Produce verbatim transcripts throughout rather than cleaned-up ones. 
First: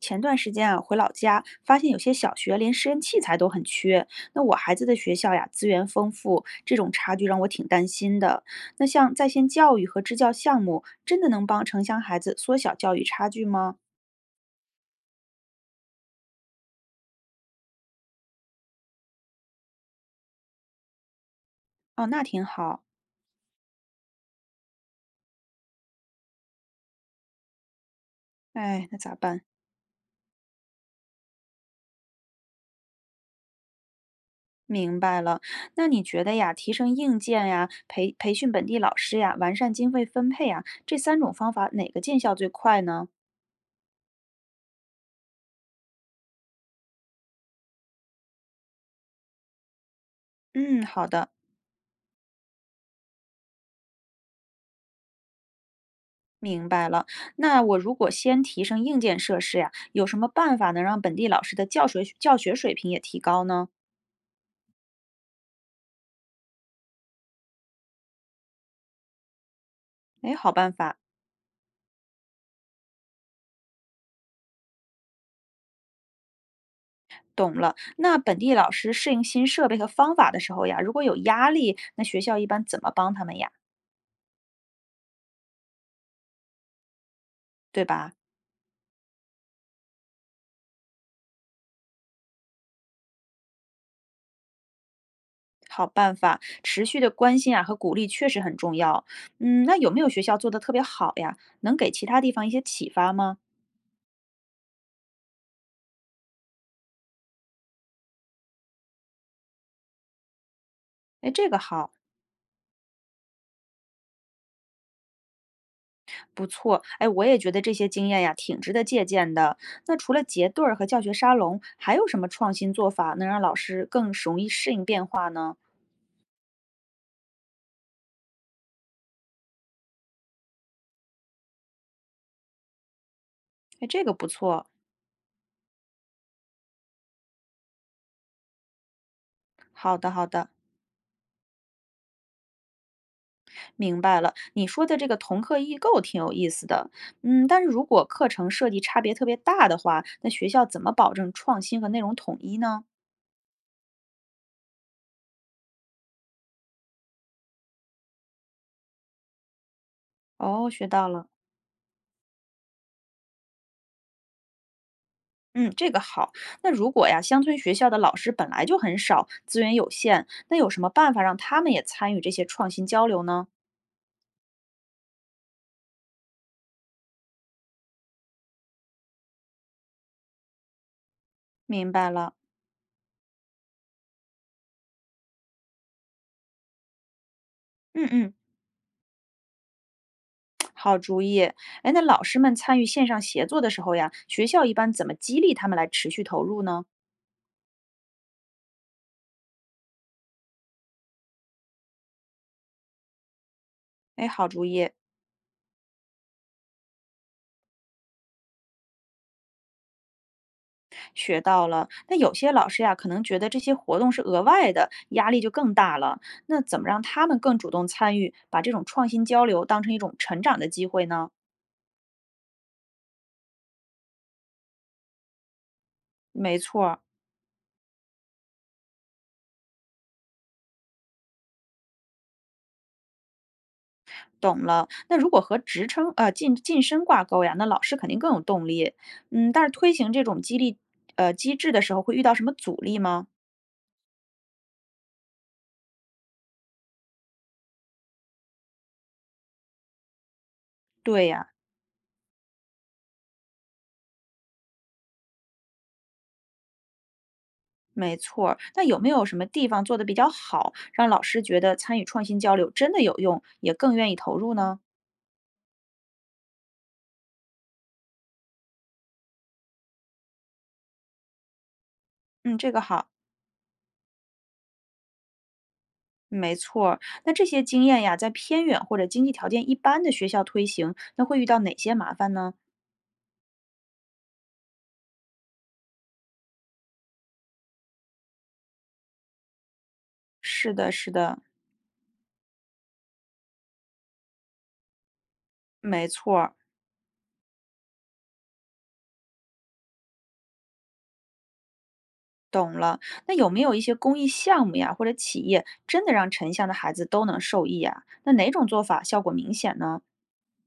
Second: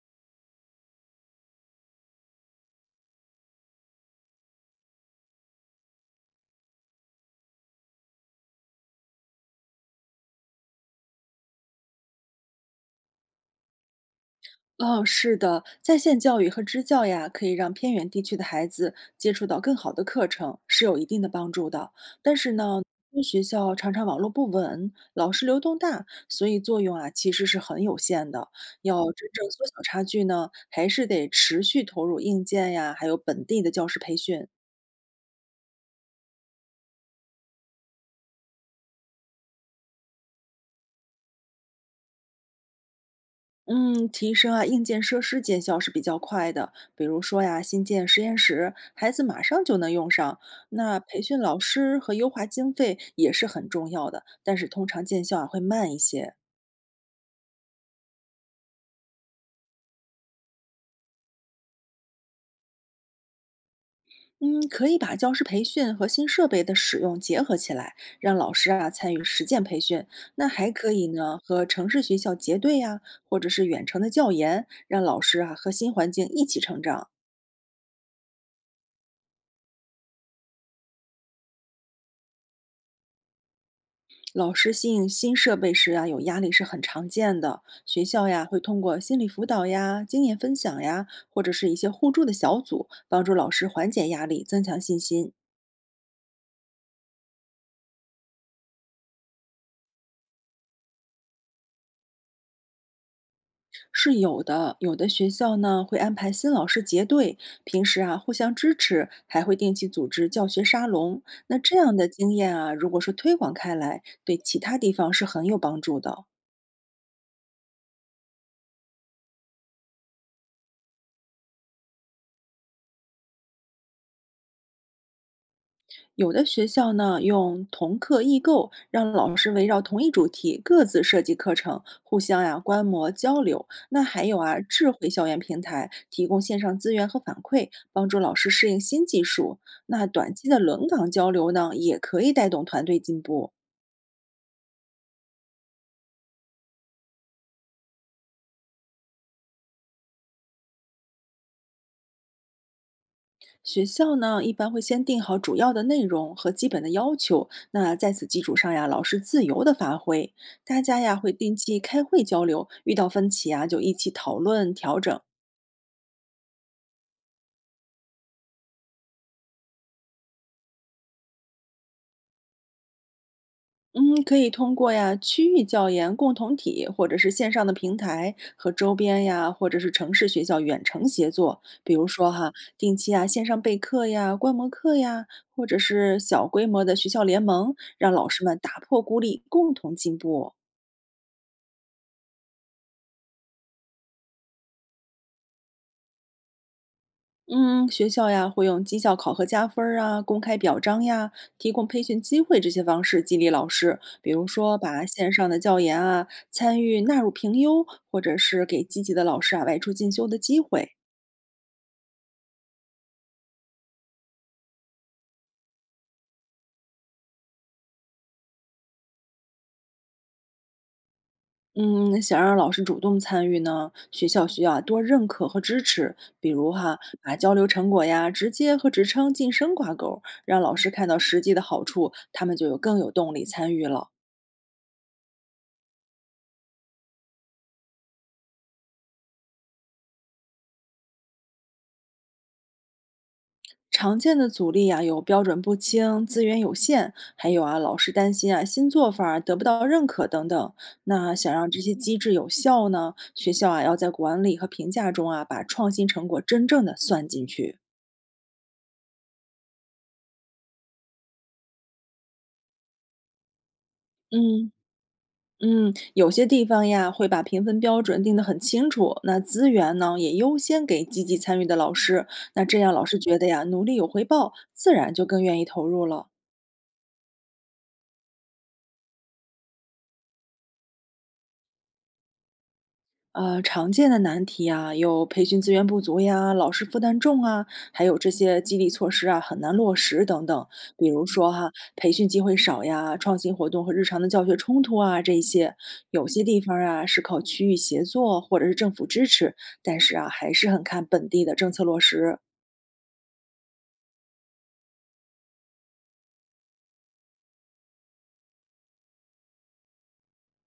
前段时间啊，回老家发现有些小学连实验器材都很缺。那我孩子的学校呀，资源丰富，这种差距让我挺担心的。那像在线教育和支教项目，真的能帮城乡孩子缩小教育差距吗？哦，是的，在线教育和支教呀，可以让偏远地区的孩子接触到更好的课程，是有一定的帮助的。哦，那但挺是呢，好。学校常常网络不稳，老师流动大，所以作用啊其实是很有限的。哎，要那咋真办？正缩小差距呢，还是得持续投入硬件呀，还有本地的教师培训。明白了。那你觉得呀，提升硬件呀，培培训本地老师呀，完善经费分配呀，这三种方法哪个见效最快呢？嗯，提升啊，硬件设施见效是比较快的。比如说呀，新建实验室，孩子马上就能用上。嗯，那好培的。训老师和优化经费也是很重要的，但是通常见效啊会慢一些。明白了，那我如果先提升硬件设施呀，有什么办法能让本地老师的教学教学水平也提高呢？嗯，可以把教师培训和新设备的使用结合起来，让老师啊参与实践培训。哎，那好还办可法，以呢，和城市学校结对呀、或者是远程的教研，让老师啊和新环境一起成长。懂了。那本地老师适应新设备和方法的时候呀，如果有压力，那学校一般怎么帮他们呀？老师适应新设备时啊，有压力是很常见的。对学吧？校呀，会通过心理辅导呀、经验分享呀，或者是一些互助的小组，帮助老师缓解压力、增强信心，好办法，持续的关心啊和鼓励确实很重要。嗯，那有没有学校做的特别好呀？能给其他地方一些启发吗？是有的。有的学校呢，会安排新老师结对，平时啊互相支持，还会定期组织教学沙龙。哎，这那个这好。样的经验啊，如果是推广开来，对其他地方是很有帮助的。不错，哎，我也觉得这些经验呀挺值得借鉴的。那除了结对儿和教学沙龙，还有什么创新做法能让老师更容易适应变化呢？有的学校呢，用同课异构，让老师围绕同一主题各自设计课程，互相呀、观摩交流。哎，那这个还不有啊，错。智慧校园平台提供线上资源和反馈，帮助老师适应新技术。好那的，好短期的，的轮岗交流呢，也可以带动团队进步。明白了。你说的这个同课异构挺有意思的，嗯，但是如果课程设计差别特别大的话，那学校怎么保证创新和内容统一呢？学校呢，一般会先定好主要的内容和基本的要求，那在此基础上呀，老师自由的发挥。哦，大学家到呀了。会定期开会交流，遇到分歧啊就一起讨论调整，嗯，这个好。那如果呀，乡村学校的老师本来就很少，资源有限，那有什么办法让他们也参与这些创新交流呢？嗯，可以通过呀区域教研共同体，或者是线上的平台和周边呀，或者是城市学校远程协作，明比如白说了，哈，定期啊线上备课呀、观摩课呀，或者是小规模的学校联盟，嗯让老嗯，师们打破孤立，共同进步。好主意。哎，那老师们参与线上协作的时候呀，学校一般怎么激励他们来持续投入呢？嗯，学校呀会用绩效考核加分儿啊、公开表彰呀、提供培训机会这些方式激励老师。哎，比如好主说，意，把线上的教研啊参与纳入评优，或者是给积极的老师啊外出进修的机会。学到了。那有些老师呀，可能觉得这些活动是额外的，压力就更大了。那怎么让他们更主动参与，把这种创新交流当成一种成长的机会呢？嗯，想让老师主动参与呢，学校需要多认可和支持，比没如错哈，儿，把交流成果呀直接和职称晋升挂钩，让老师看到实际的好处，他们就有更有动力参与了。懂了。那如果和职称呃晋晋升挂钩呀，那老师肯定更有动力。嗯，但是推行这种激励呃机制的时候，会遇到什么阻力吗？常见的阻力啊，有标准不清、资源有限，还有啊，老师担心啊新做法儿得不到认可等等。对那呀。想让这些机制有效呢，学校啊要在管理和评价中啊，把创新成果真正的算进去。没错儿，那有没有什么地方做得比较好，让老师觉得参与创新交流真的有用，也更愿意投入嗯呢？嗯，有些地方呀会把评分标准定得很清楚，那资源呢也优先给积极参与的老师，嗯，那这这个样老好，师觉得呀努力有回报，自然就更愿意投入了。没错儿。那这些经验呀，在偏远或者经济条件一般的学校推行，那会遇到哪些麻烦呢？呃，常见的难题啊，有培训资源不足呀，老师负担重啊，还有这些激励措施啊很难落实等等。是的，比是如的，说哈，培训机会少呀，创新活动和日常的教学冲突啊，这一些没有错些儿，地方啊是靠区域协作或者是政府支持，但是啊还是很看本地的政策落实。懂了。那有没有一些公益项目呀，或者企业真的让城乡的孩子都能受益呀？那哪种做法效果明显呢？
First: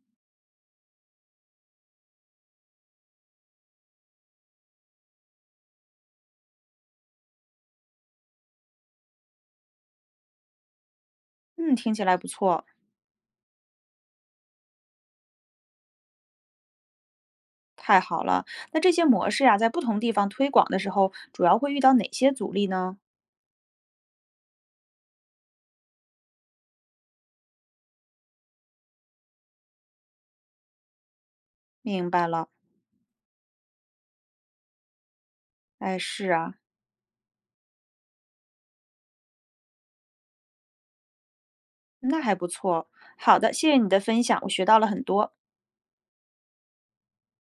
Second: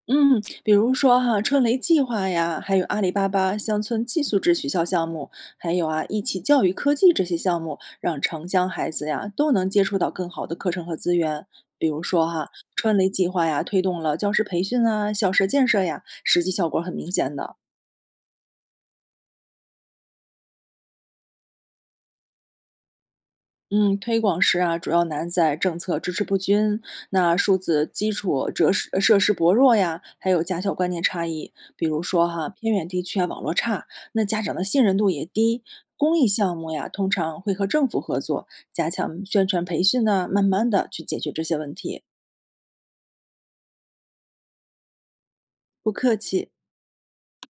嗯，比如说哈，春雷计划呀，还有阿里巴巴乡村寄宿制学校项目，还有啊，一起教育科技这些项目，让城乡孩子呀都能接触到更好的课程和资源。嗯，比听如起来说不哈，错。春雷计划呀，推动了教师培训啊、校舍建设呀，实际效果很明显的。太好了，那这些模式呀，在不同地方推广的时候，主要会遇到哪些阻力呢？嗯，推广时啊，主要难在政策支持不均，那数字基础设施呃设施薄弱呀，还有家校观念差异。比如明说白哈，了，偏远地区啊，网络差，那家长的信任度也低。哎，公益是项啊，目呀，通常会和政府合作，加强宣传培训呢，慢慢的去解决这些问题。那还不错。好的，谢谢你的分享，我学到了很多。不客气。